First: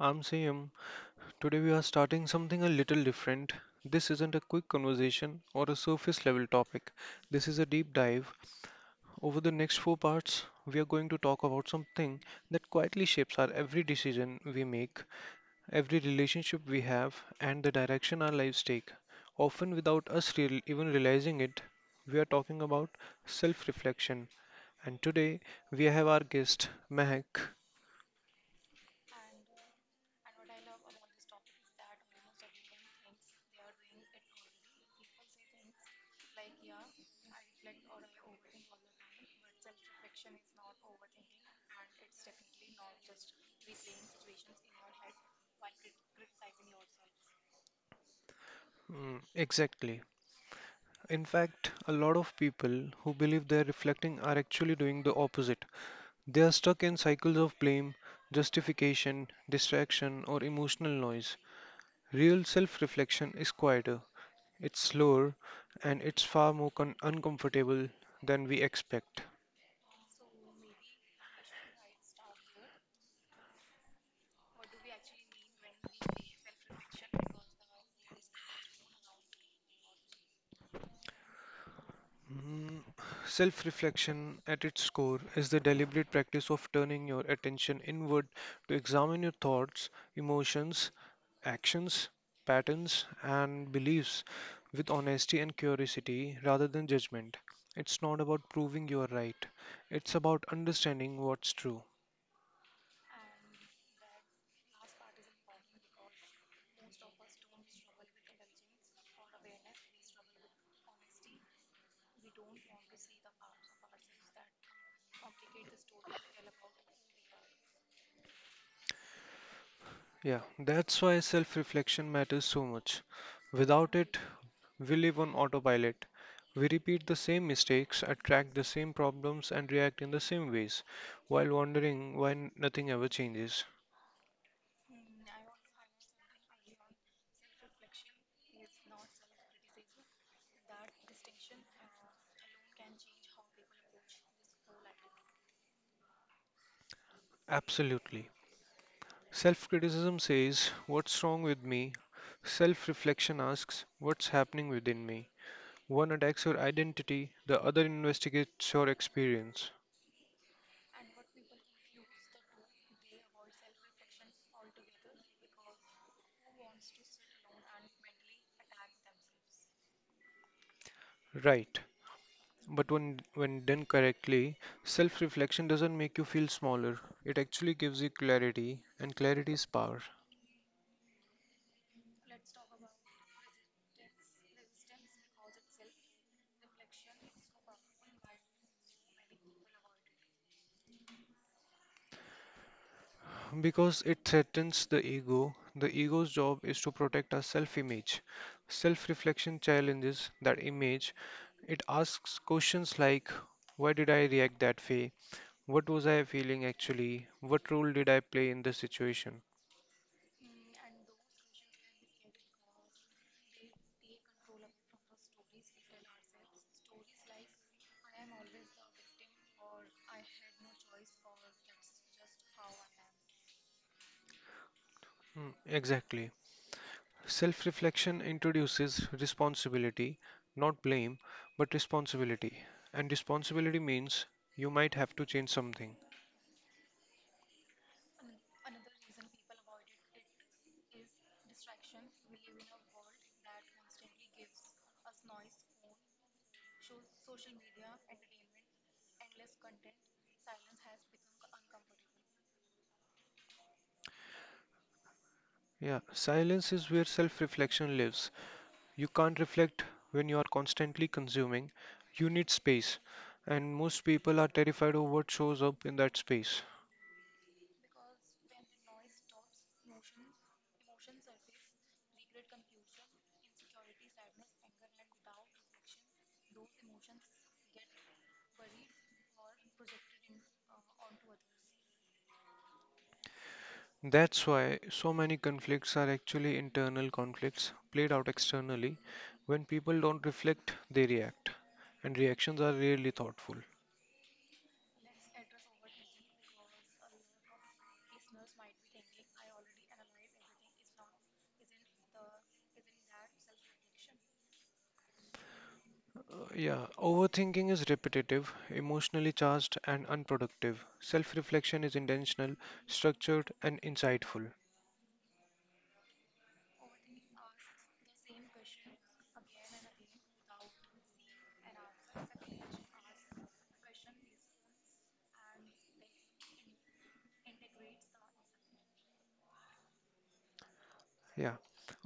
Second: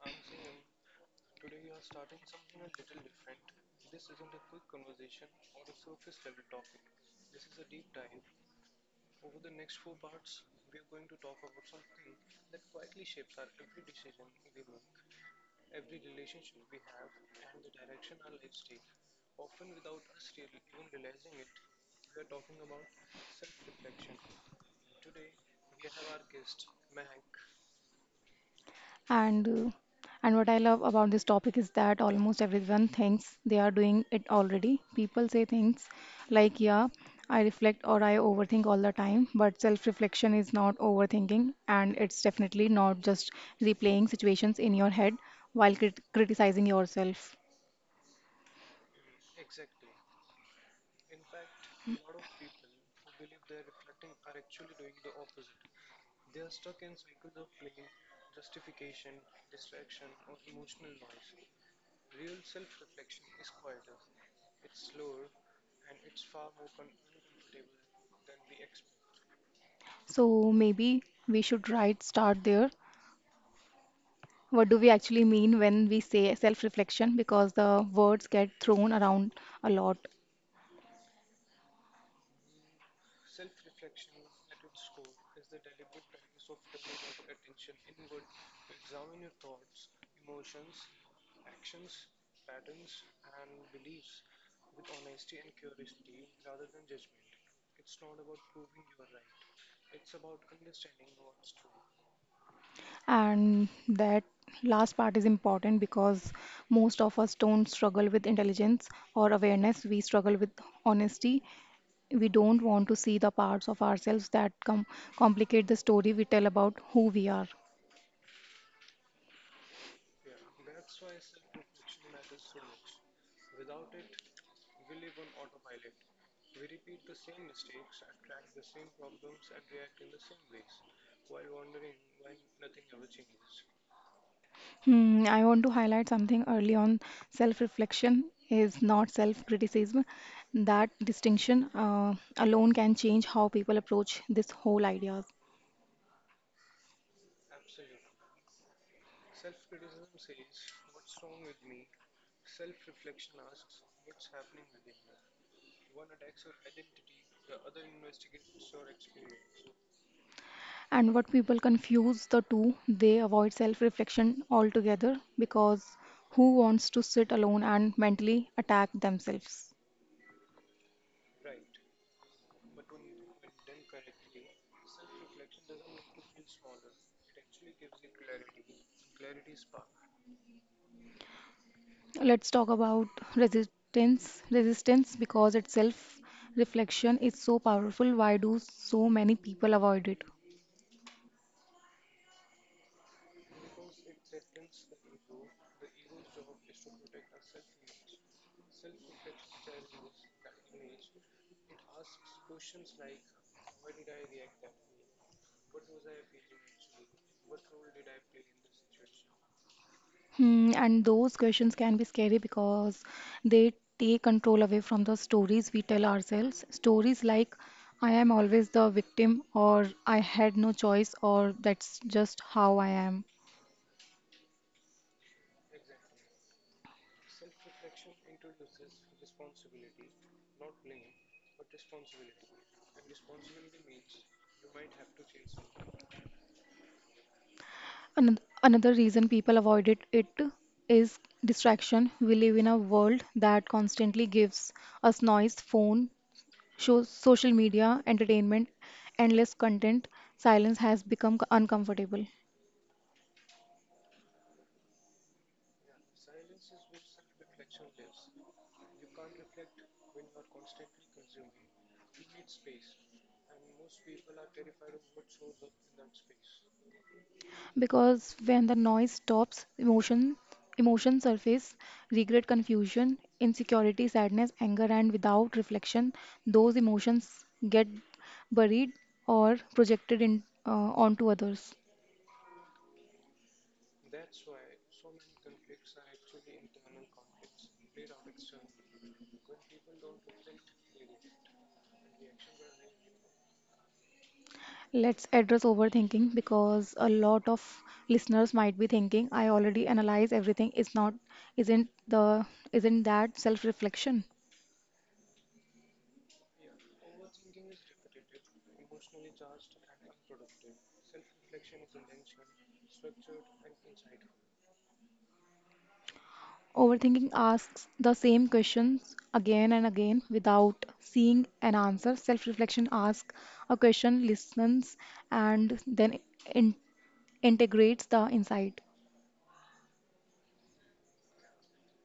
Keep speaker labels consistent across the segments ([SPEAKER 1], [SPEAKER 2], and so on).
[SPEAKER 1] I'm Sam. Today we are starting something a little different. This isn't a quick conversation or a surface level topic. This is a deep dive. Over the next four parts, we are going to talk about something that quietly shapes our every decision we make, every relationship we have, and the direction our lives take. Often without us even realizing it, we are talking about self reflection. And today we have our guest, Mehak.
[SPEAKER 2] And uh, and what I love about this topic is that almost everyone thinks they are doing it already. People say things like, "Yeah, I reflect or I overthink all the time," but self-reflection is not overthinking, and it's definitely not just replaying situations in your head while criticizing yourself.
[SPEAKER 1] Mm, exactly. In fact, a lot of people who believe they're reflecting are actually doing the opposite. They are stuck in cycles of blame, justification, distraction, or emotional noise. Real self reflection is quieter, it's slower, and it's far more uncomfortable than we expect.
[SPEAKER 2] So maybe we should start there. What do we actually mean when we say self-reflection? Because the words get thrown around a lot.
[SPEAKER 1] Mm, Self reflection at its core is the deliberate practice of turning your attention inward to examine your thoughts, emotions, actions, patterns, and beliefs with honesty and curiosity rather than judgment. It's not about proving you are right, it's about understanding what's true.
[SPEAKER 2] And that last part is important because most of us don't struggle with intelligence or awareness. We struggle with honesty. We don't want to see the parts of ourselves that complicate the story we tell about who we are.
[SPEAKER 1] Yeah, that's why self reflection matters so much. Without it, we live on autopilot. We repeat the same mistakes, attract the same problems, and react in the same ways while wondering why nothing ever changes.
[SPEAKER 2] Hmm, I want to highlight something early on. Self reflection is not self criticism. That distinction alone can change how people approach this whole idea.
[SPEAKER 1] Absolutely. Self criticism says, "What's wrong with me?" Self reflection asks, "What's happening within me?" One attacks your identity, the other investigates your experience.
[SPEAKER 2] And what people confuse the two they avoid self-reflection altogether, because who wants to sit alone and mentally attack themselves?
[SPEAKER 1] Right. But when done correctly, self reflection doesn't make you feel smaller. It actually gives you clarity, and clarity is power.
[SPEAKER 2] Let's talk about resistance because its self reflection is so powerful, why do so many people avoid it?
[SPEAKER 1] Because it threatens the ego, the ego's job is to protect our self image. Self reflection challenges that image. It asks questions like, "Why did I react that way? What was I feeling actually? What role did I play in this situation?"
[SPEAKER 2] Hmm, and those questions can be scary because they take control away from the stories we tell ourselves. Stories like, I am always the victim, or I had no choice, or that's just how I am.
[SPEAKER 1] Mm, exactly. Self reflection introduces responsibility, not blame, but responsibility. And responsibility means you might have to change something.
[SPEAKER 2] Another reason people avoided it is distraction. We live in a world that constantly gives us noise, phone, shows, social media, entertainment, endless content. Silence has become uncomfortable.
[SPEAKER 1] Yeah, silence is where self reflection lives. You can't reflect when you are constantly consuming, you need space. And most people are terrified of what shows up in that space.
[SPEAKER 2] Because when the noise stops, emotion surface, regret, confusion, insecurity, sadness, anger, and without reflection, those emotions get buried or projected in onto others.
[SPEAKER 1] That's why so many conflicts are actually internal conflicts played out externally. When people don't reflect, they react, and reactions are rarely thoughtful.
[SPEAKER 2] Let's address overthinking because a lot of listeners might be thinking, I already analyze everything. It's not, isn't the, isn't that self-reflection?
[SPEAKER 1] Yeah, overthinking is repetitive, emotionally charged, and unproductive. Self reflection is intentional, structured, and insightful.
[SPEAKER 2] Overthinking asks the same questions again and again without seeing an answer. Self reflection asks a question, listens, and then in- integrates the insight.
[SPEAKER 1] Yeah.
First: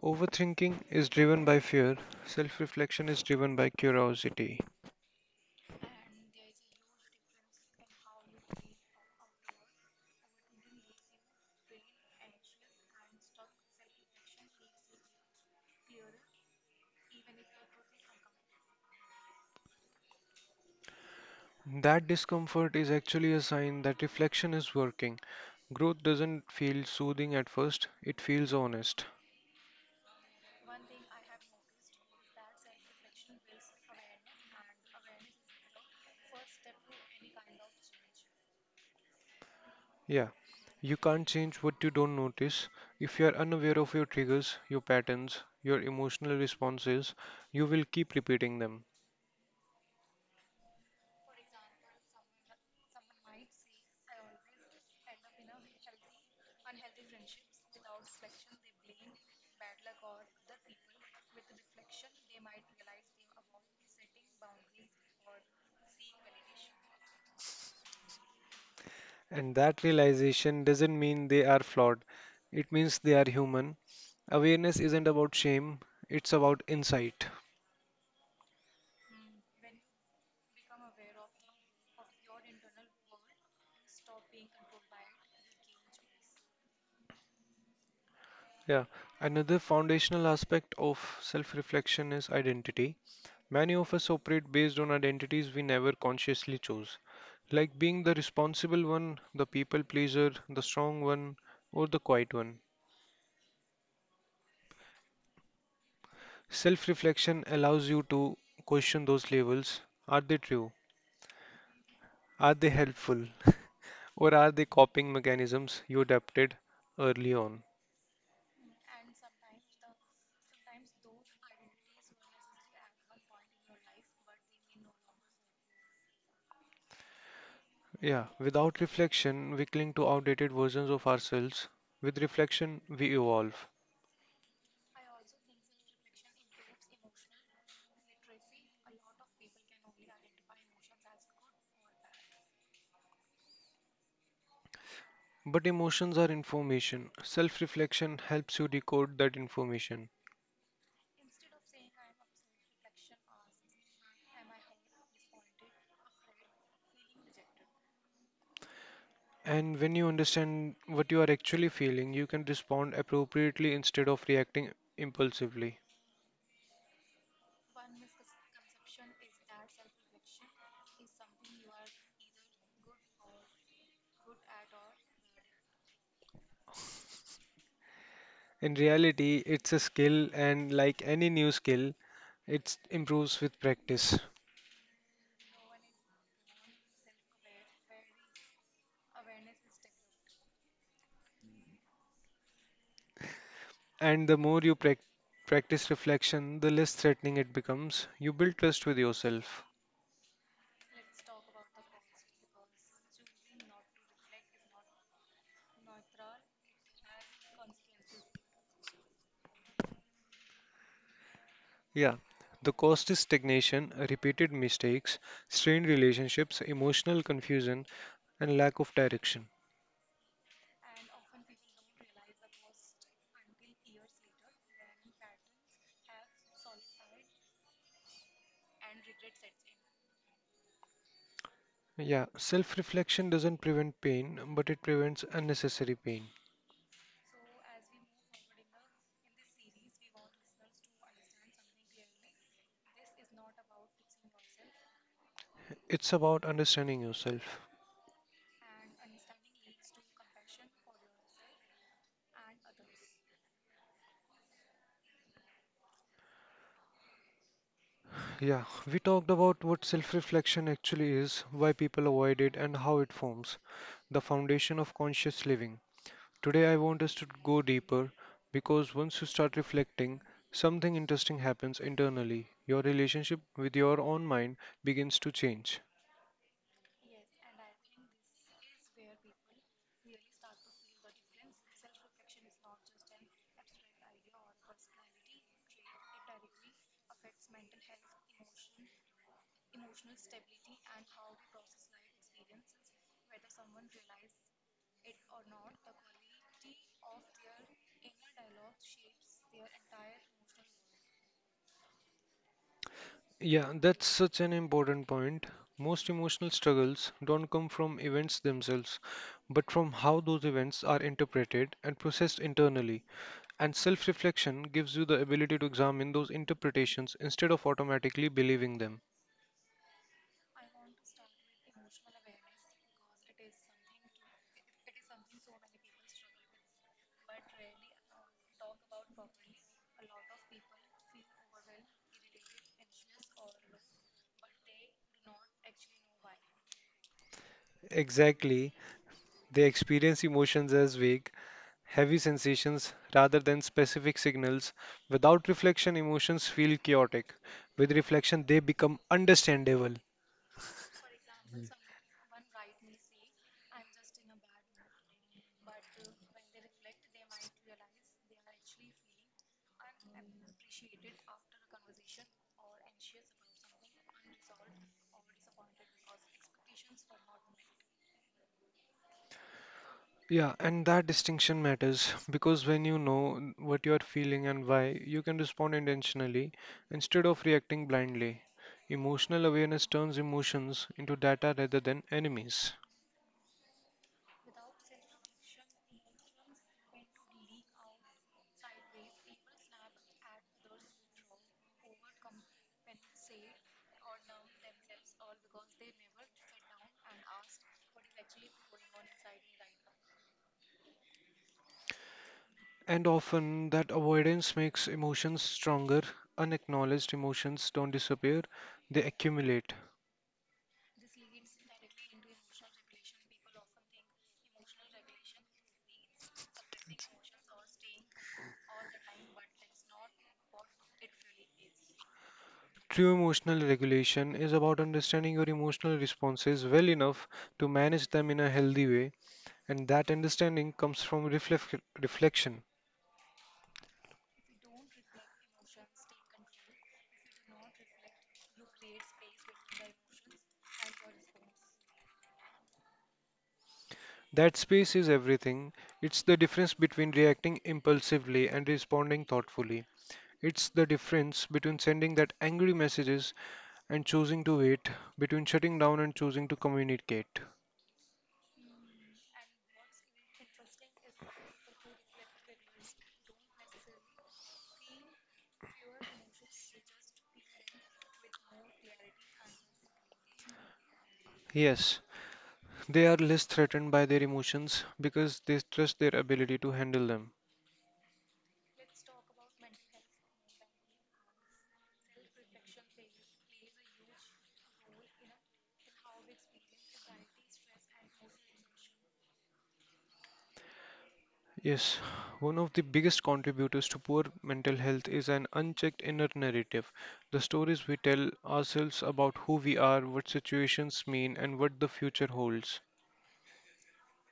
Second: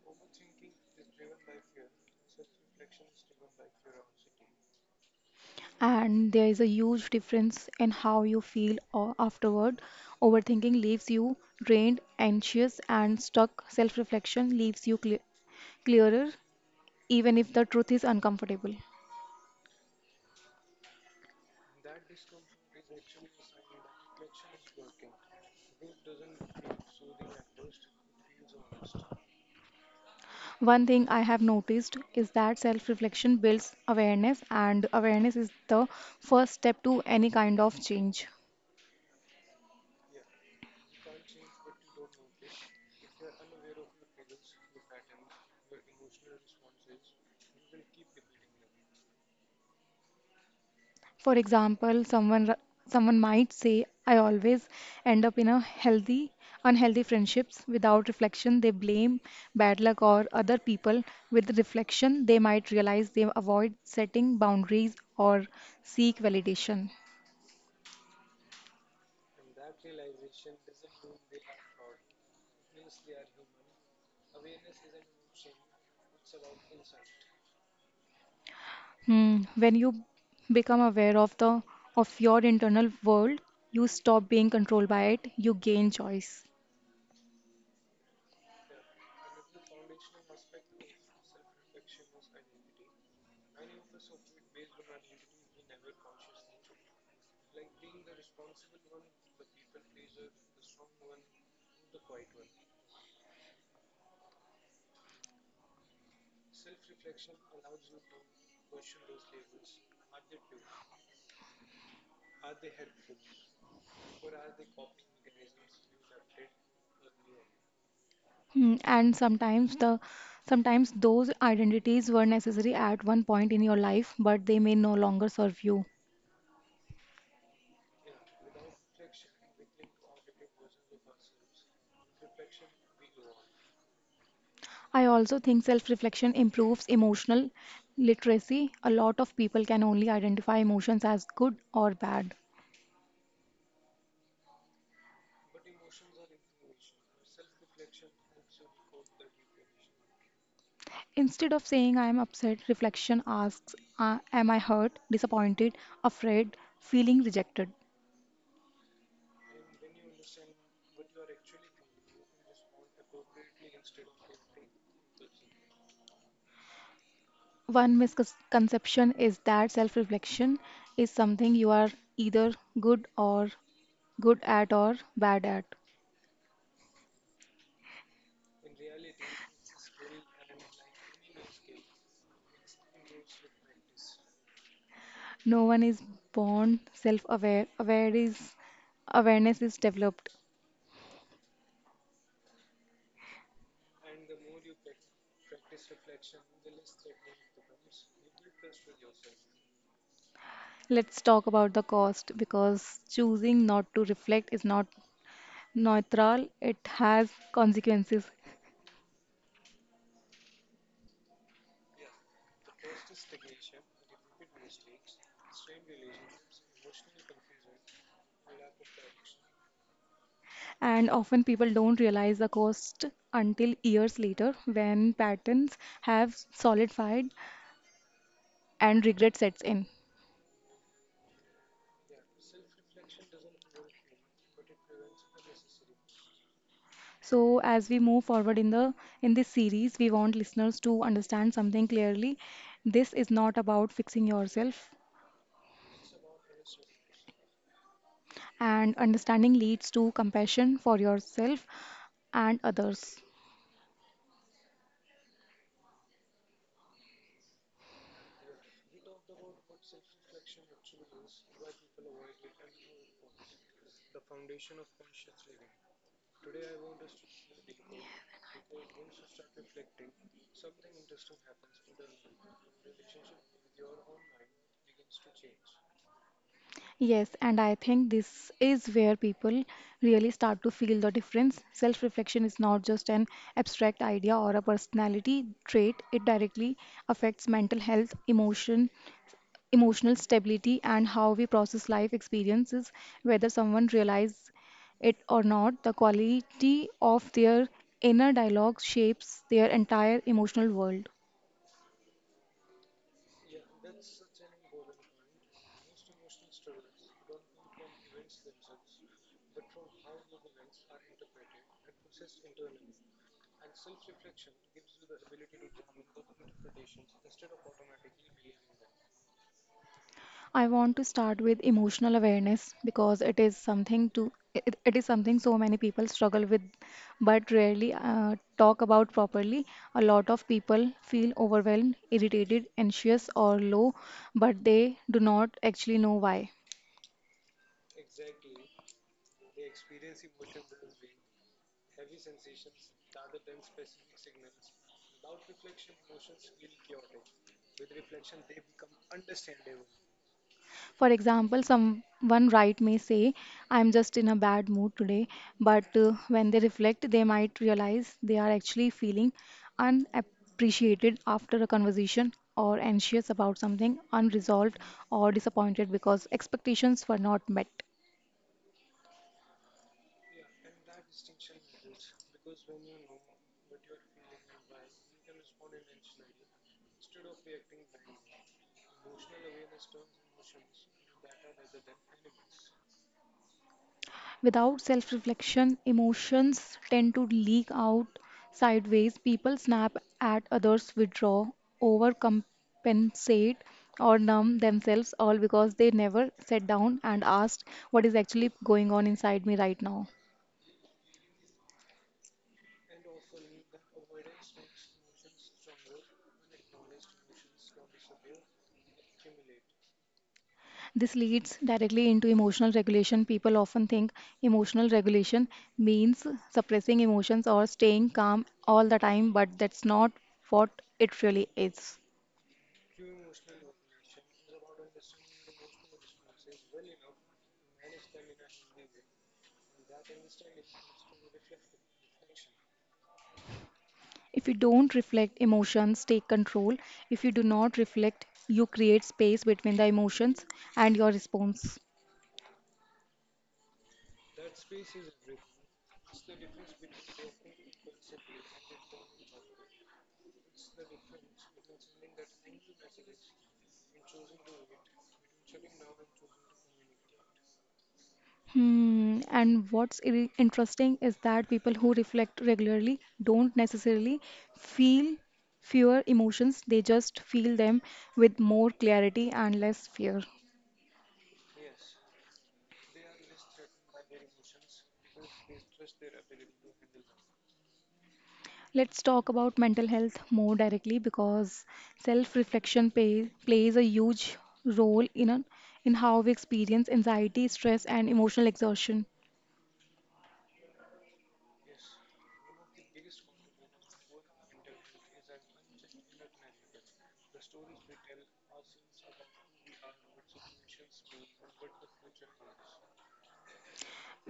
[SPEAKER 1] Overthinking is driven by fear, self reflection is driven by curiosity.
[SPEAKER 2] And there is a huge difference in how you feel afterward. Overthinking leaves you drained, anxious, and stuck. Self reflection leaves you clearer, even if the truth is uncomfortable.
[SPEAKER 1] That discomfort is actually a sign that reflection is working. Growth doesn't feel soothing at first, it feels honest.
[SPEAKER 2] One thing I have noticed is that self reflection builds awareness, and awareness is the first step to any kind of change.
[SPEAKER 1] Yeah, you can't change what you don't notice. If you are unaware of your triggers, your patterns, your emotional responses, you will keep repeating them.
[SPEAKER 2] For example, someone might say, I always end up in unhealthy friendships without reflection. They blame bad luck or other people. With reflection, they might realize they avoid setting boundaries or seek validation.
[SPEAKER 1] And that realization doesn't mean they are flawed, it means they are human. Awareness isn't about shame, it's about insight.
[SPEAKER 2] Hmm, when you become aware of the of your internal world, you stop being controlled by it, you gain choice.
[SPEAKER 1] Yeah, another foundational aspect of self reflection is identity. Many of us operate based on identities we never consciously chose, like being the responsible one, the people pleaser, the strong one, or the quiet one. Self reflection allows you to question those labels. Are they true? Are they helpful? Or are they coping mechanisms you adapted early on?
[SPEAKER 2] Hmm, and sometimes those identities were necessary at one point in your life, but they may no longer serve you.
[SPEAKER 1] Yeah, without reflection, we cling to outdated versions of ourselves. With reflection, we evolve.
[SPEAKER 2] I also think self-reflection improves emotional literacy. A lot of people can only identify emotions as good or bad.
[SPEAKER 1] But emotions are information. Self reflection helps you decode that information.
[SPEAKER 2] Instead of saying I am upset, reflection asks, am I hurt, disappointed, afraid, feeling rejected?
[SPEAKER 1] And when you understand what you are actually feeling, you can respond appropriately instead of reacting impulsively.
[SPEAKER 2] One misconception is that self reflection is something you are either good or good at or bad at.
[SPEAKER 1] In reality, it's a skill, and like any new skill, it improves with practice.
[SPEAKER 2] No one is born self aware. Aware is awareness is developed.
[SPEAKER 1] And the more you practice reflection, the less threatening it becomes. You build trust with yourself.
[SPEAKER 2] Let's talk about the cost because choosing not to reflect is not neutral, it has consequences.
[SPEAKER 1] Yeah, the cost is stagnation, repeated mistakes, strained relationships, emotional confusion, and lack of direction.
[SPEAKER 2] And often people don't realize the cost until years later when patterns have solidified and regret sets in.
[SPEAKER 1] Yeah, self reflection doesn't prevent pain, but it prevents unnecessary pain.
[SPEAKER 2] So as we move forward in the in this series, we want listeners to understand something clearly. This is not about fixing yourself,
[SPEAKER 1] It's about understanding yourself.
[SPEAKER 2] and understanding leads to compassion for yourself and others.
[SPEAKER 1] Yeah, we talked about what self reflection actually is, why people avoid it, and how it forms the foundation of conscious living. Today, I want us to go deeper because once you start reflecting, something interesting happens internally. Your relationship with your own mind begins to change.
[SPEAKER 2] Yes, and I think this is where people really start to feel the difference. Self reflection is not just an abstract idea or a personality trait, it directly affects mental health, emotional stability and how we process life experiences, whether someone realizes it or not, the quality of their inner dialogue shapes their entire emotional world.
[SPEAKER 1] Yeah, that's such an important point. Most emotional struggles don't come from events themselves, but from how those events are interpreted and processed internally. And self reflection gives you the ability to examine those interpretations instead of automatically believing them.
[SPEAKER 2] I want to start with emotional awareness because it is it is something so many people struggle with but rarely talk about properly. A lot of people feel overwhelmed, irritated, anxious or low, but they do not actually know why.
[SPEAKER 1] Exactly. They experience emotions as vague, heavy sensations rather than specific signals. Without reflection, emotions feel chaotic. With reflection, they become understandable.
[SPEAKER 2] For example, someone may say, I'm just in a bad mood today, but when they reflect, they might realize they are actually feeling unappreciated after a conversation or anxious about something unresolved or disappointed because expectations were not met.
[SPEAKER 1] Yeah, and that distinction matters because when you know what you are feeling and why, you can respond intentionally instead of reacting blindly. Emotional awareness turns emotions into data rather than enemies.
[SPEAKER 2] Without self reflection, emotions tend to leak out sideways. People snap at others, withdraw, overcompensate, or numb themselves, all because they never sat down and asked what is actually going on inside me right now.
[SPEAKER 1] And often, that avoidance makes emotions stronger. Unacknowledged emotions don't disappear, they accumulate.
[SPEAKER 2] This leads directly into emotional regulation. People often think emotional regulation means suppressing emotions or staying calm all the time, but that's not what it really is.
[SPEAKER 1] True emotional regulation is about understanding your emotional responses well enough to manage them in a healthy way, and that understanding comes from reflection.
[SPEAKER 2] If you don't reflect, emotions take control. If you do not reflect, you create space between the emotions and your response.
[SPEAKER 1] That space is everything. It's the difference between reacting impulsively and responding thoughtfully. It's the difference between sending that angry messages and choosing to wait, between shutting down and choosing to communicate.
[SPEAKER 2] Hmm. And what's interesting is that people who reflect regularly don't necessarily feel fewer emotions, they just feel them with more clarity and less fear.
[SPEAKER 1] Yes, they are less threatened by their emotions because they trust their ability to handle them.
[SPEAKER 2] Let's talk about mental health more directly because plays a huge role in in how we experience anxiety, stress, and emotional exhaustion.
[SPEAKER 1] Yes, one of the biggest contributors to poor mental health is an unchecked inner narrative. The stories we tell ourselves about who we are, what situations mean, and what the future holds.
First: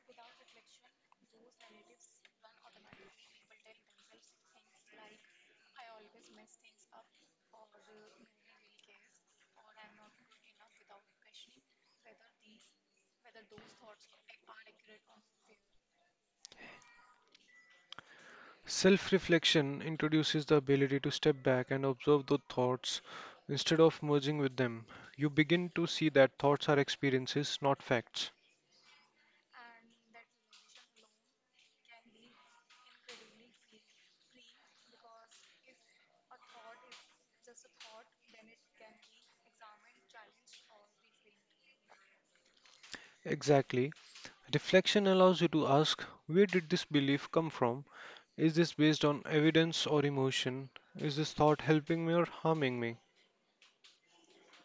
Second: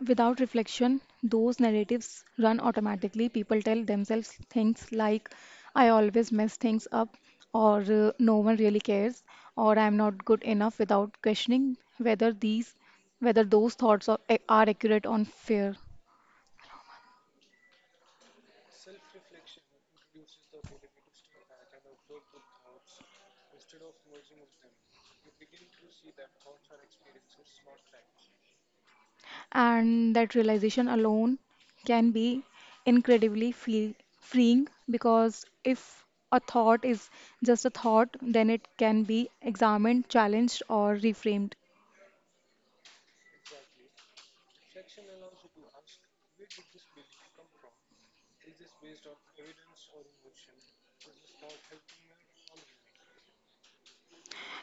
[SPEAKER 2] Without reflection, those narratives run automatically. People tell themselves things like, I always mess things up, or no one really cares, or I'm not good enough without questioning whether those thoughts are, are accurate on fear.
[SPEAKER 1] Self reflection introduces the ability to step back and observe the thoughts instead of merging with them. You begin to see that thoughts are experiences, not facts.
[SPEAKER 2] And that realization alone can be incredibly freeing because if a thought is just a thought, then it can be examined, challenged, or reframed.
[SPEAKER 1] Exactly. Reflection allows you to ask, where did this belief come from? Is this based on evidence or emotion? Is this thought helping me or harming me?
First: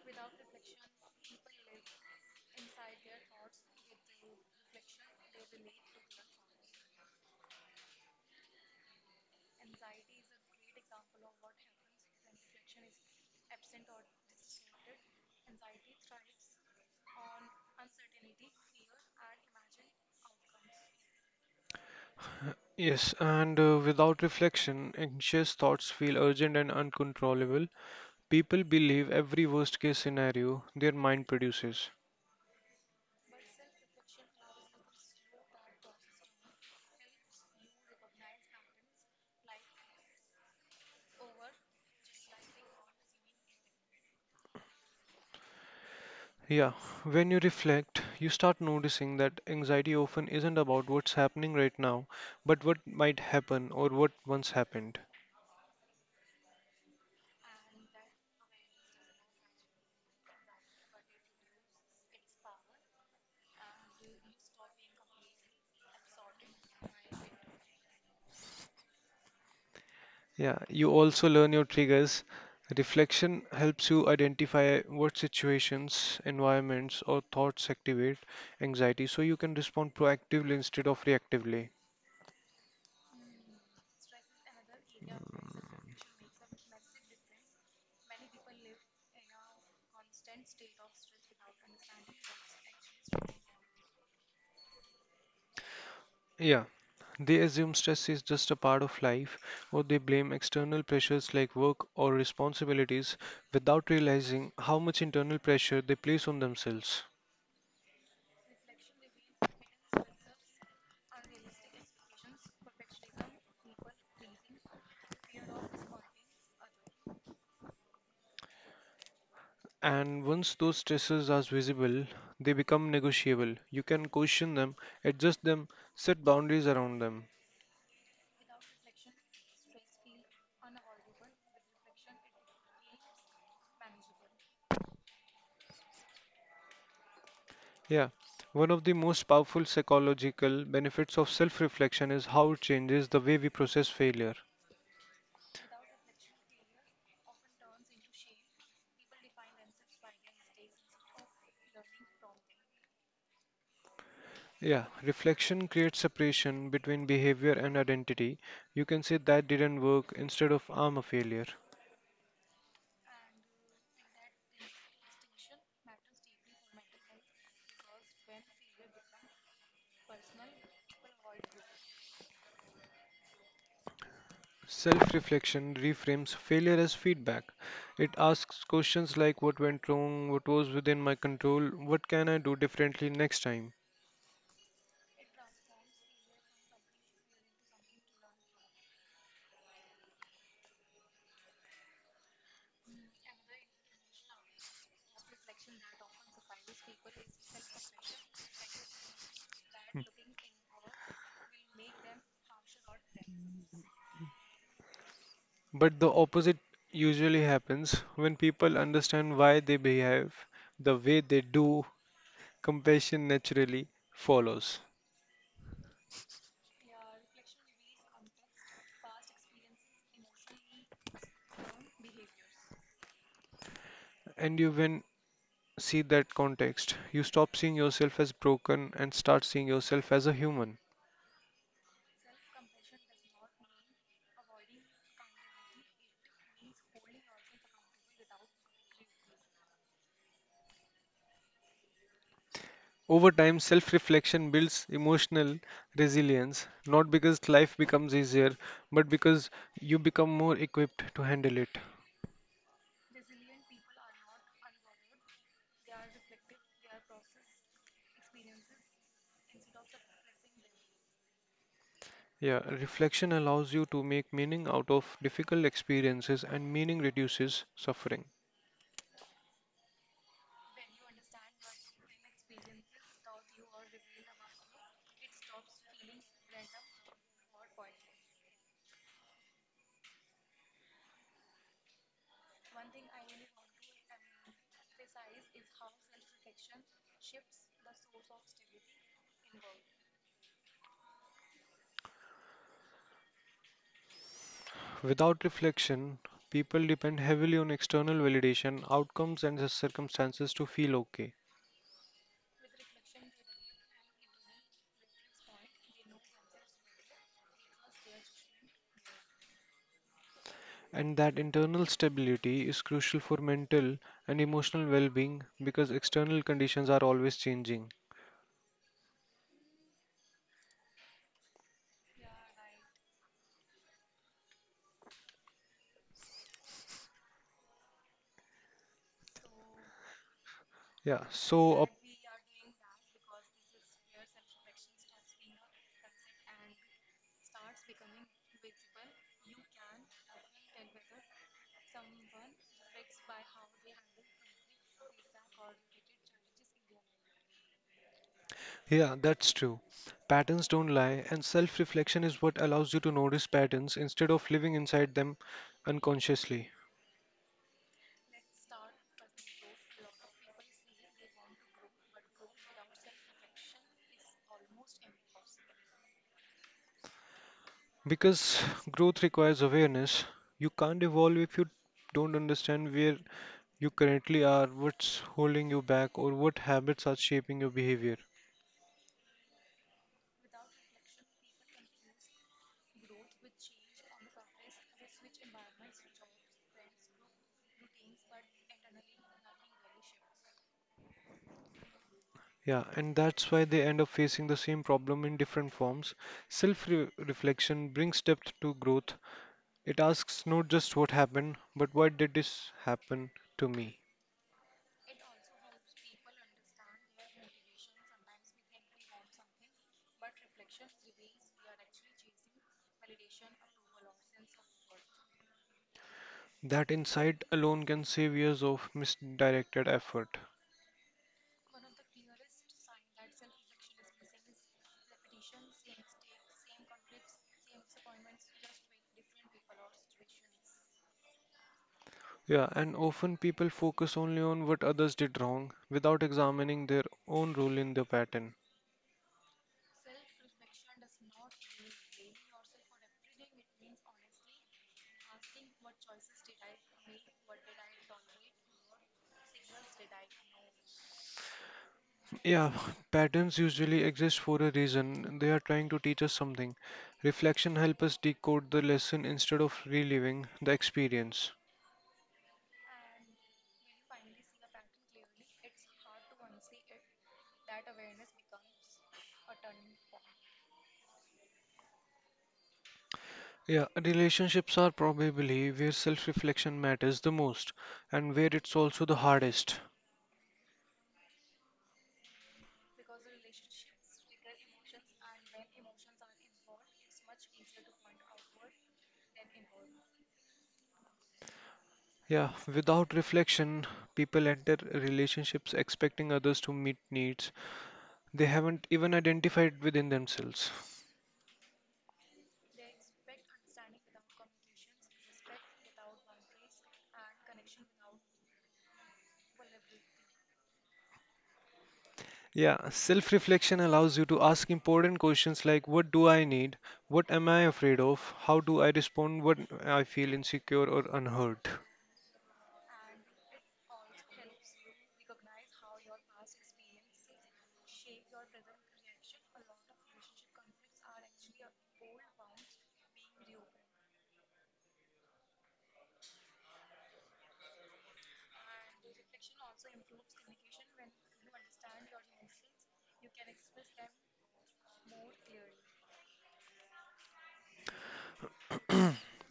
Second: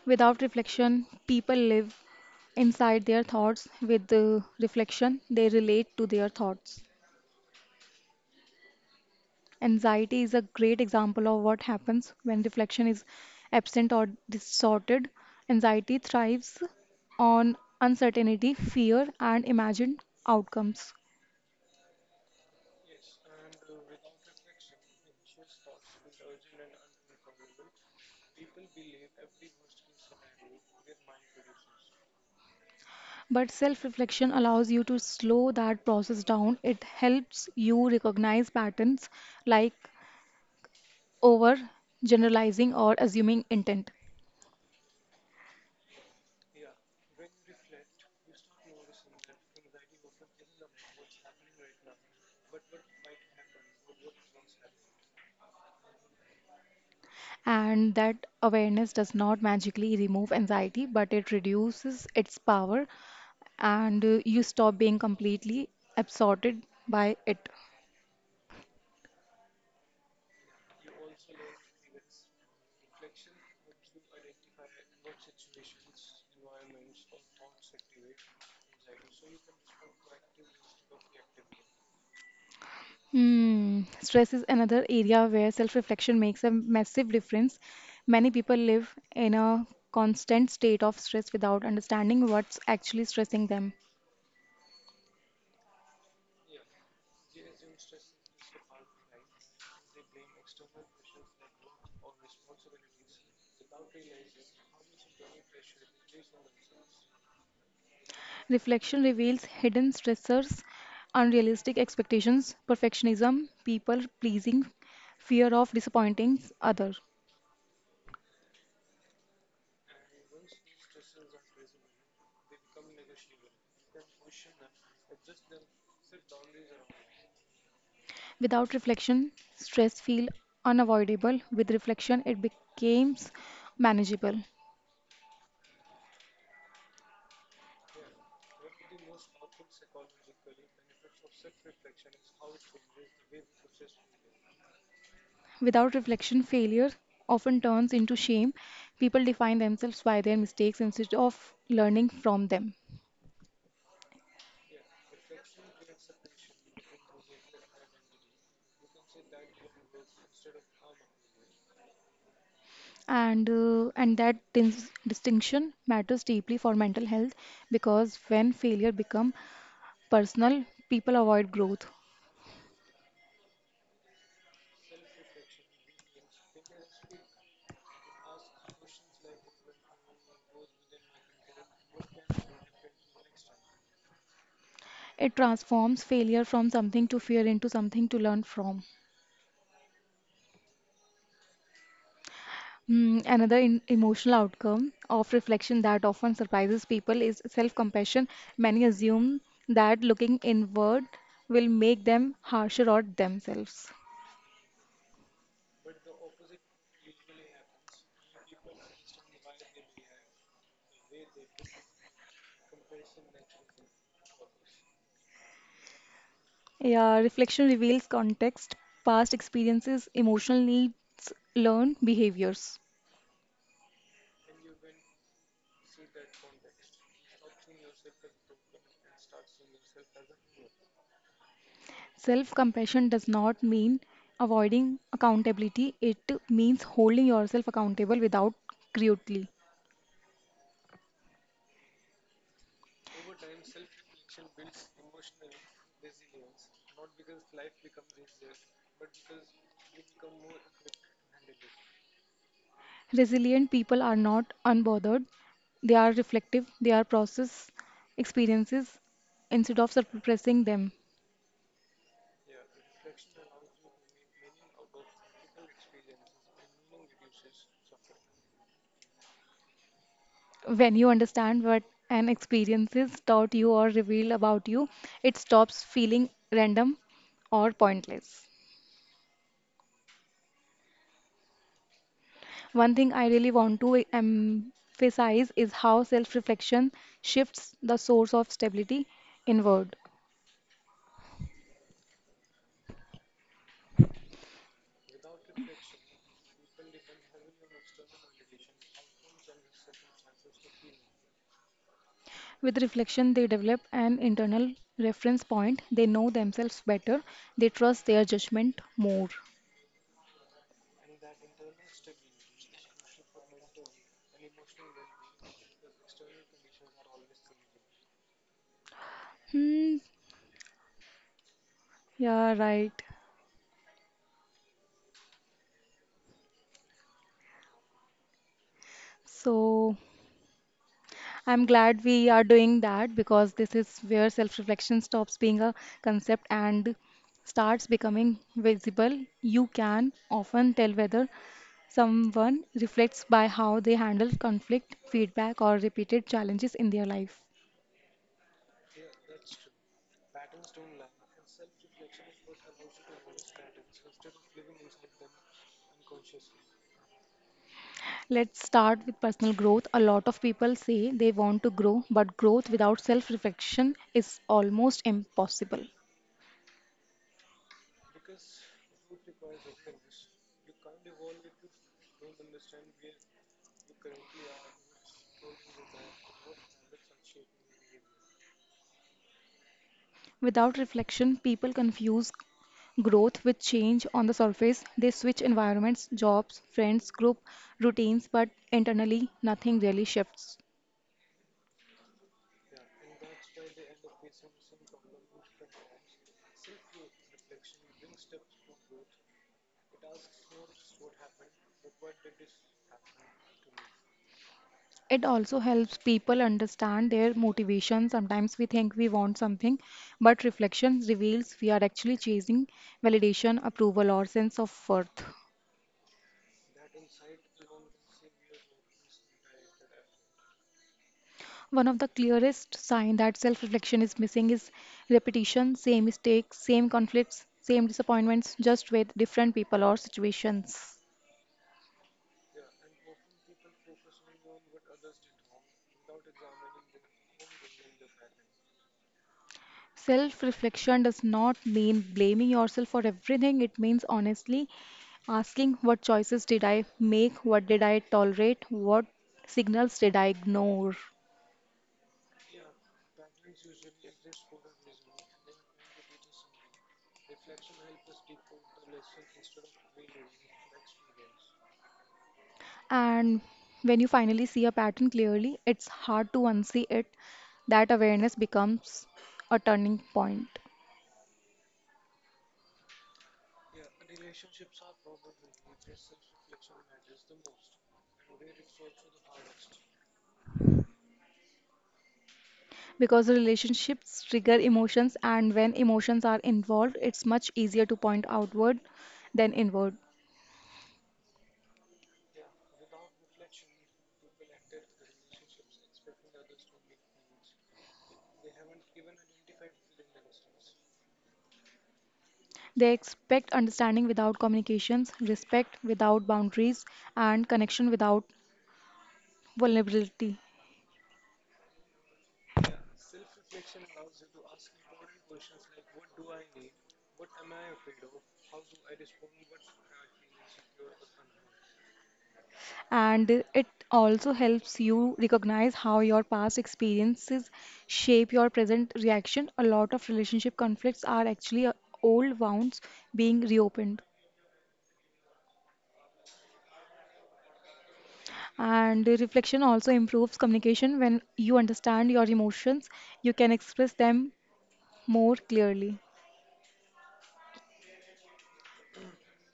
[SPEAKER 2] Without reflection, people live inside their thoughts. With the reflection, they relate to their thoughts. Anxiety is a great example of what happens when reflection is absent or distorted. Anxiety thrives on uncertainty, fear, and imagined outcomes.
[SPEAKER 1] Yes, and without reflection, anxious thoughts feel urgent and uncontrollable. People believe every worst case scenario their mind produces.
[SPEAKER 2] But self reflection allows you to slow that process down. It helps you recognize patterns like over generalizing or assuming intent.
[SPEAKER 1] Yeah, when you reflect, you start noticing that anxiety often isn't about what's happening right now, but what might happen or what once happened.
[SPEAKER 2] And that awareness does not magically remove anxiety, but it reduces its power and you stop being completely absorbed by it.
[SPEAKER 1] Yeah, you also learn your triggers. Reflection helps you identify what situations, environments, or thoughts activate anxiety so you can respond proactively instead of reactively.
[SPEAKER 2] Hmm. Stress is another area where self reflection makes a massive difference. Many people live in a constant state of stress without understanding what's actually stressing them.
[SPEAKER 1] Yeah, they assume stress is just a part of life, or they blame external pressures like work or responsibilities without realizing how much internal pressure they place on themselves.
[SPEAKER 2] Reflection reveals hidden stressors, unrealistic expectations, perfectionism, people pleasing, fear of disappointing others.
[SPEAKER 1] And once those stresses are visible, they become negotiable. You can question them, adjust them, set boundaries around them.
[SPEAKER 2] Without reflection, stress feels unavoidable. With reflection, it becomes manageable.
[SPEAKER 1] Yeah. One of the most powerful psychological benefits of self reflection is how it changes the way we process failure.
[SPEAKER 2] Without reflection, failure often turns into shame. People define themselves by their mistakes instead of learning from them.
[SPEAKER 1] Yeah, reflection creates separation between behavior and identity. You can say that didn't work instead of I'm a failure.
[SPEAKER 2] And that distinction matters deeply for mental health because when failure become personal, people avoid growth.
[SPEAKER 1] Self reflection reframes failure as feedback. It asks questions like what went wrong, what was within my control, what can I do differently next time.
[SPEAKER 2] It transforms failure from something to fear into something to learn from. Mm, another emotional outcome of reflection that often surprises people is self compassion. Many assume that looking inward will make them harsher on themselves.
[SPEAKER 1] But the opposite usually happens when people understand why they behave the way they do, compassion naturally follows.
[SPEAKER 2] Yeah, reflection reveals context, past experiences, emotional needs, learned behaviors.
[SPEAKER 1] And you, when see that context, you stop seeing yourself as broken and start seeing yourself as a human.
[SPEAKER 2] Self compassion does not mean avoiding accountability, it means holding yourself accountable without cruelty.
[SPEAKER 1] Over time, self reflection builds emotional resilience, not because life becomes easier, but because you become more equipped to handle it.
[SPEAKER 2] Resilient people are not unbothered, they are reflective, they are process experiences instead of suppressing them.
[SPEAKER 1] Yeah, reflection allows you to make meaning out of difficult experiences, and meaning reduces suffering.
[SPEAKER 2] When you understand what an experience is taught you or revealed about you, it stops feeling random or pointless. One thing I really want to emphasize is how self reflection shifts the source of stability inward.
[SPEAKER 1] Without reflection, people depend heavily on external validation, outcomes, and the circumstances to feel okay.
[SPEAKER 2] With reflection, they develop an internal reference point, they know themselves better, they trust their judgment more.
[SPEAKER 1] And that internal stability is crucial for mental and emotional well being because external conditions are always changing.
[SPEAKER 2] Hmm, yeah, right. So
[SPEAKER 1] Yeah,
[SPEAKER 2] I'm
[SPEAKER 1] so up.
[SPEAKER 2] glad we are doing that because this is where self reflection stops being a concept and starts becoming visible. You can often tell whether someone reflects by how they handle conflict, feedback, or repeated challenges in their life.
[SPEAKER 1] Yeah, that's true. Patterns don't lie, and self reflection is what allows you to notice patterns instead of living inside them unconsciously.
[SPEAKER 2] Let's start with personal growth. A lot of people say they want to grow, but growth without self reflection is almost impossible.
[SPEAKER 1] Because growth requires awareness, you can't evolve if you don't understand where you currently are, what's holding you back, or what habits are shaping your behavior.
[SPEAKER 2] Without reflection, people confuse growth with change on the surface. They switch environments, jobs, friends, group, routines, but internally, nothing really shifts.
[SPEAKER 1] Yeah, and that's why they end up facing the same problem in different forms. Self reflection brings depth to growth. It asks not just what happened, but why did this happen to me?
[SPEAKER 2] It also helps people understand their motivation. Sometimes we think we want something, but reflection reveals we are actually chasing validation, approval, or sense of worth.
[SPEAKER 1] That insight alone can save years of misdirected effort.
[SPEAKER 2] One of the clearest signs that self-reflection is missing is repetition, same mistakes, same conflicts, same disappointments, just with different people or situations.
[SPEAKER 1] Yeah, and often people focus only on what others did wrong without examining their own role in the pattern.
[SPEAKER 2] Self reflection does not mean blaming yourself for everything. It means honestly asking what choices did I make, what did I tolerate, what signals did I ignore.
[SPEAKER 1] Yeah, patterns usually exist for a reason. They are trying to teach us something. Reflection helps us decode the lesson instead of reliving the experience.
[SPEAKER 2] And when you finally see a pattern clearly, it's hard to unsee it. That awareness becomes a turning point
[SPEAKER 1] Yeah, relationships are probably where self reflection matters the most and where it's also the hardest.
[SPEAKER 2] because relationships trigger emotions, and when emotions are involved, it's much easier to point outward than inward.
[SPEAKER 1] Yeah, without reflection, people enter relationships expecting others to meet needs they haven't even identified within themselves.
[SPEAKER 2] They expect understanding without communications, respect without boundaries, and connection without vulnerability.
[SPEAKER 1] Yeah, self reflection allows you to ask important questions like what do I need? What am I afraid of? How do I respond when I feel insecure or unheard?
[SPEAKER 2] And it also helps you recognize how your past experiences shape your present reaction. A lot of relationship conflicts are actually old wounds being reopened. And reflection also improves communication. When you understand your emotions, you can express them more clearly.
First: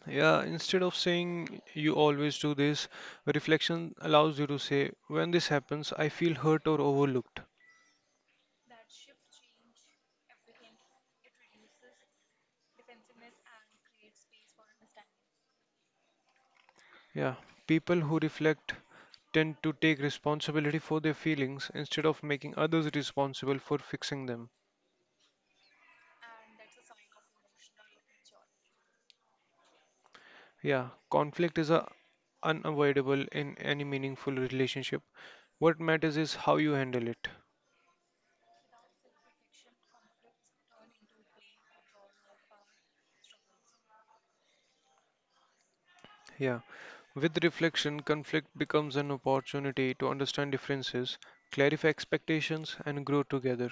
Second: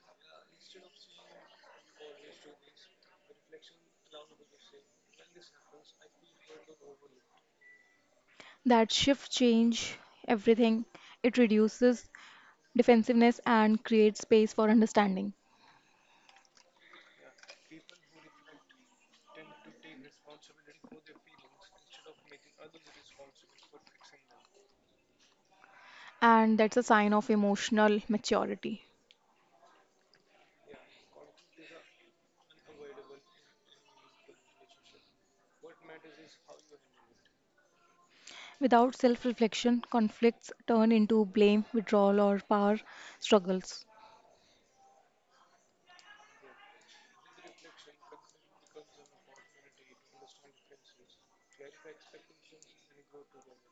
[SPEAKER 1] Yeah, instead of saying you always do this, reflection allows you to say when this happens, I feel hurt or overlooked.
[SPEAKER 2] That shift change everything. It reduces defensiveness and create space for understanding.
[SPEAKER 1] Yeah, people who reflect tend to take responsibility for their feelings instead of making others responsible for fixing them.
[SPEAKER 2] And that's a sign of emotional maturity.
[SPEAKER 1] Yeah, conflict is a unavoidable in any meaningful relationship. What matters is how you handle it.
[SPEAKER 2] Without self reflection, conflicts turn into blame, withdrawal, or power struggles.
[SPEAKER 1] Yeah. With reflection, conflict becomes an opportunity to understand differences, clarify expectations, and grow together.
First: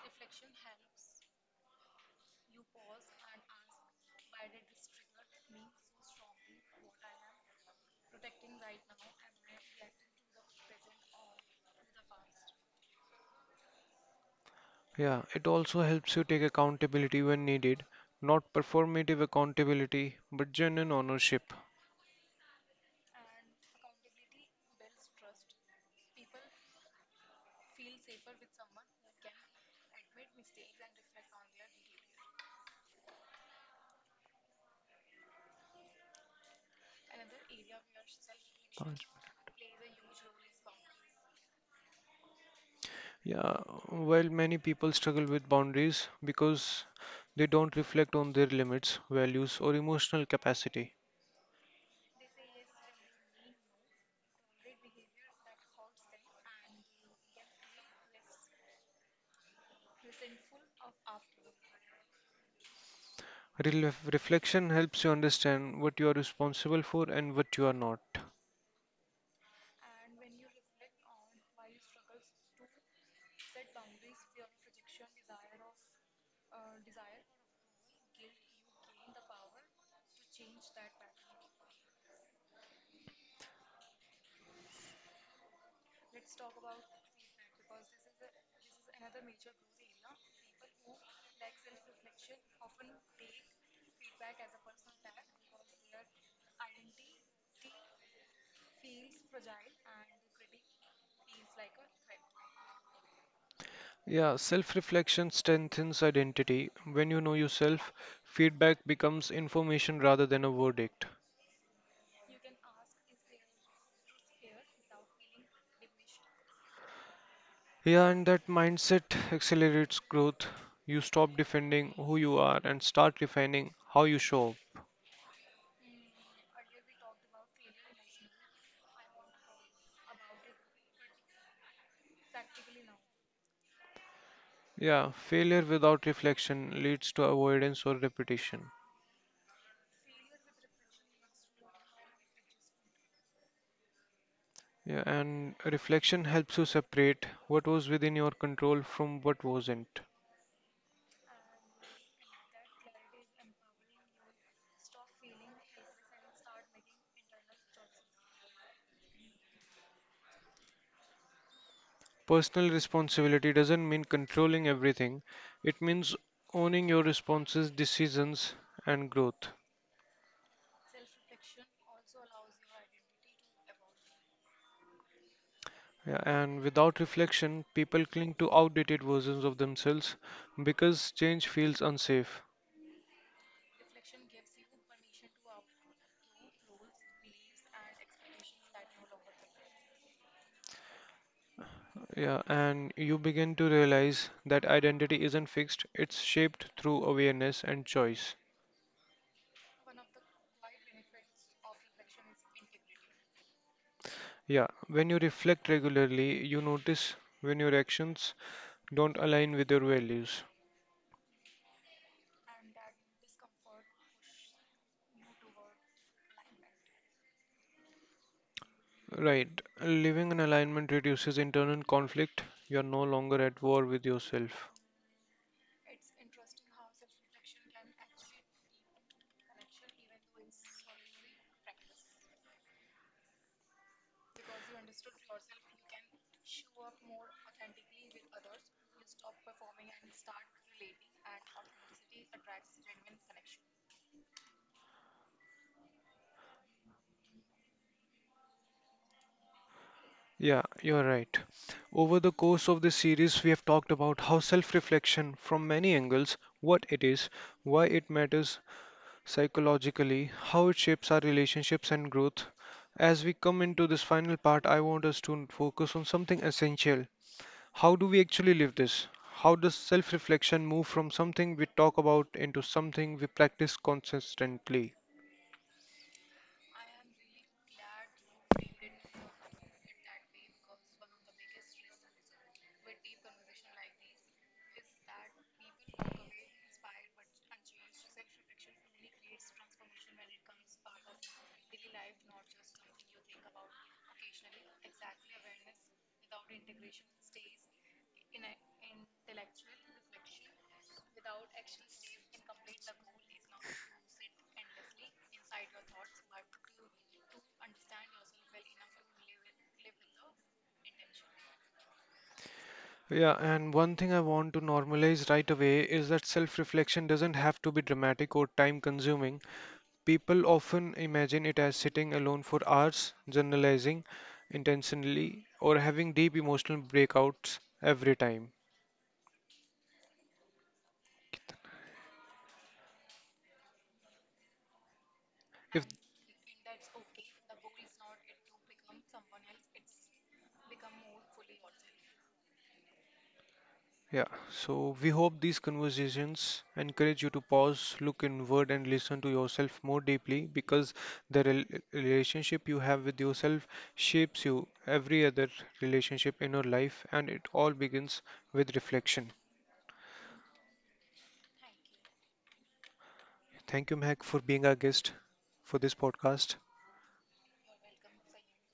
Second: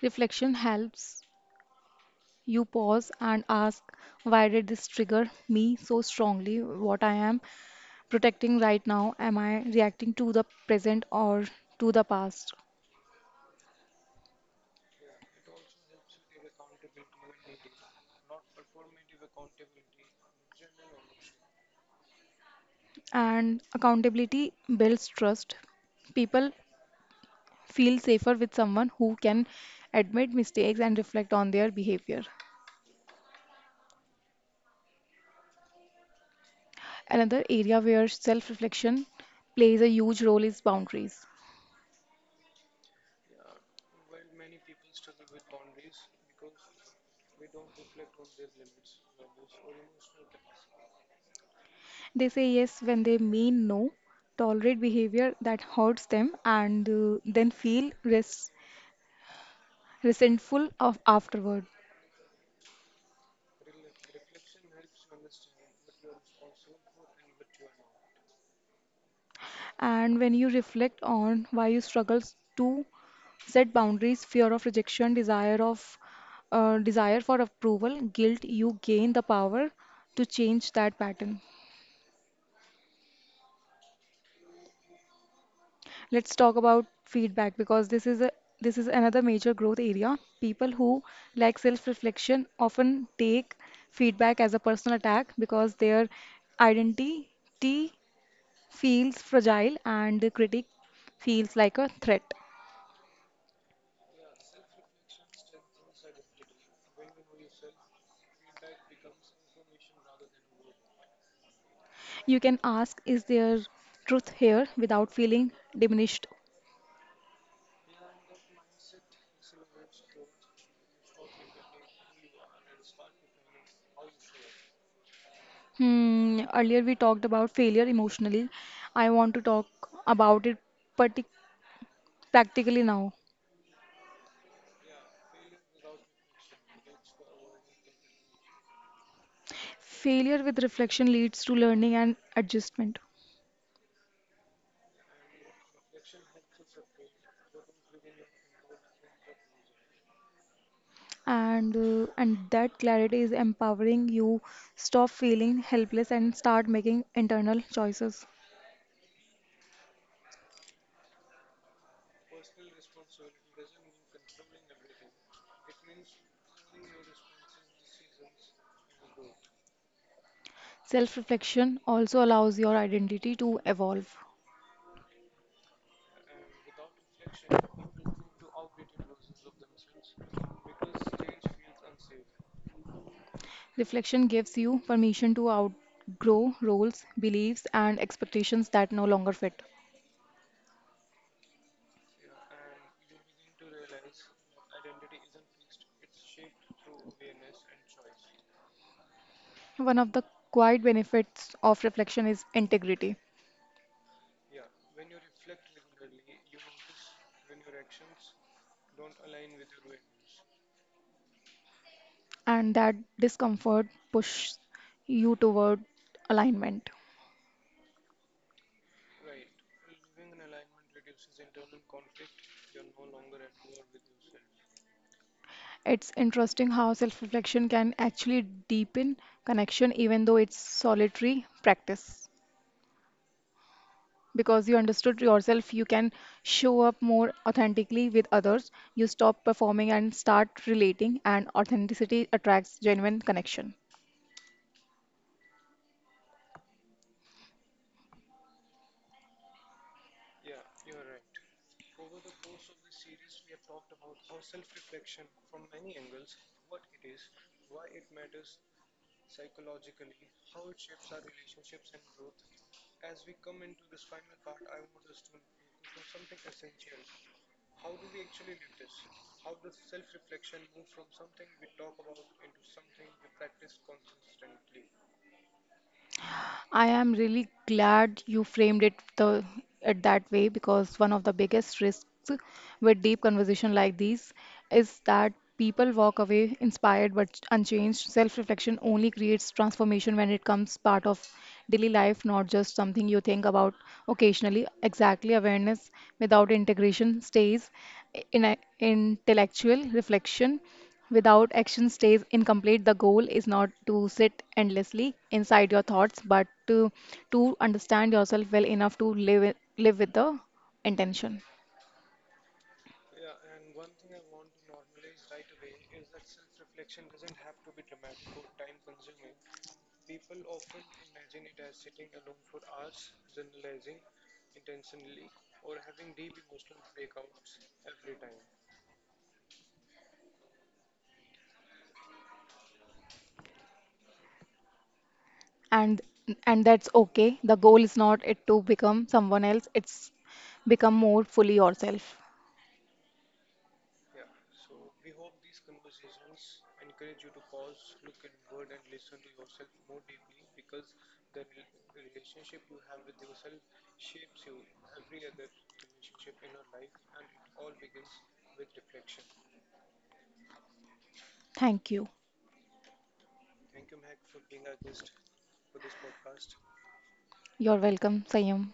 [SPEAKER 2] Reflection helps you pause and ask, why did this trigger me so strongly? What I am protecting right now? Am I reacting to the present or to the past?
[SPEAKER 1] Yeah, it also helps you take accountability when needed, not performative accountability, but genuine ownership.
[SPEAKER 2] And accountability builds trust. People feel safer with someone who can admit mistakes and reflect on their behavior. Another area where self reflection plays a huge role is boundaries.
[SPEAKER 1] Yeah, well, many people struggle with boundaries because they don't reflect on their limits, values, or emotional capacity.
[SPEAKER 2] They say yes when they mean no, tolerate behavior that hurts them, and then feel resentful of afterward.
[SPEAKER 1] Reflection helps you understand what you are responsible for and what you are not.
[SPEAKER 2] And when you reflect on why you struggle to set boundaries, fear of rejection, desire for approval, guilt, you gain the power to change that pattern. Let's talk about feedback because this is another major growth area. People who lack self-reflection often take feedback as a personal attack because their identity feels fragile and the critic feels like a threat.
[SPEAKER 1] Yeah, self reflection strengthens identity. When you know yourself, feedback becomes information rather than a verdict.
[SPEAKER 2] You can ask, is there truth here without feeling diminished?
[SPEAKER 1] Yeah, and that mindset accelerates growth. You stop defending who you are and start refining how you show up.
[SPEAKER 2] Hmm, earlier we talked about failure emotionally. I want to talk about it partic- practically now.
[SPEAKER 1] Yeah, failure without reflection leads to avoidance or repetition.
[SPEAKER 2] Failure with reflection leads to learning and adjustment.
[SPEAKER 1] Yeah, and reflection helps you separate what was within your control from what wasn't.
[SPEAKER 2] And that clarity is empowering, you stop feeling helpless and start making internal choices.
[SPEAKER 1] Personal responsibility doesn't mean controlling everything, it means owning your responses, decisions, and growth.
[SPEAKER 2] Self-reflection also allows your identity to evolve.
[SPEAKER 1] Yeah, and without reflection, people cling to outdated versions of themselves because change feels unsafe.
[SPEAKER 2] Reflection gives you permission to outgrow roles, beliefs, and expectations that no longer fit.
[SPEAKER 1] Yeah, and you begin to realize that identity isn't fixed, it's shaped through awareness and choice.
[SPEAKER 2] One of the quiet benefits of reflection is integrity,
[SPEAKER 1] Yeah, when you reflect regularly, you notice when your actions don't align with your values.
[SPEAKER 2] and that discomfort pushes you toward alignment.
[SPEAKER 1] Right, living in alignment reduces internal conflict. You are no longer at war with yourself.
[SPEAKER 2] It's interesting how self-reflection can actually deepen connection even though it's solitary practice. Because you understood yourself, you can show up more authentically with others. You stop performing and start relating, and authenticity attracts genuine connection.
[SPEAKER 1] Yeah, you're right. Over the course of this series, we have talked about how self reflection, from many angles, what it is, why it matters, psychologically, how it shapes our relationships and growth. As we come into this final part, I want us to focus on something essential. How do we actually live this? How does self reflection move from something we talk about into something we practice consistently?
[SPEAKER 2] I am really glad you framed it that way because one of the biggest risks with deep conversation like these is that people walk away inspired but unchanged. Self-reflection only creates transformation when it comes part of daily life, not just something you think about occasionally. Exactly, awareness without integration stays in intellectual reflection. Without action stays incomplete. The goal is not to sit endlessly inside your thoughts, but to understand yourself well enough to live, live with the intention.
[SPEAKER 1] Yeah, and one thing I want to normalize right away is that self reflection doesn't have to be dramatic or time consuming. People often imagine it as sitting alone for hours, journalizing intentionally, or having deep emotional breakouts every time. If
[SPEAKER 2] And and that's okay. The goal is not it to become someone else, it's become more fully yourself.
[SPEAKER 1] Yeah, so we hope these conversations encourage you to pause, look inward, and listen to yourself more deeply because the relationship you have with yourself shapes you every other relationship in your life, and it all begins with reflection.
[SPEAKER 2] Thank you.
[SPEAKER 1] Thank you, Mehak, for being our guest for this podcast.
[SPEAKER 2] You're welcome, Sayam.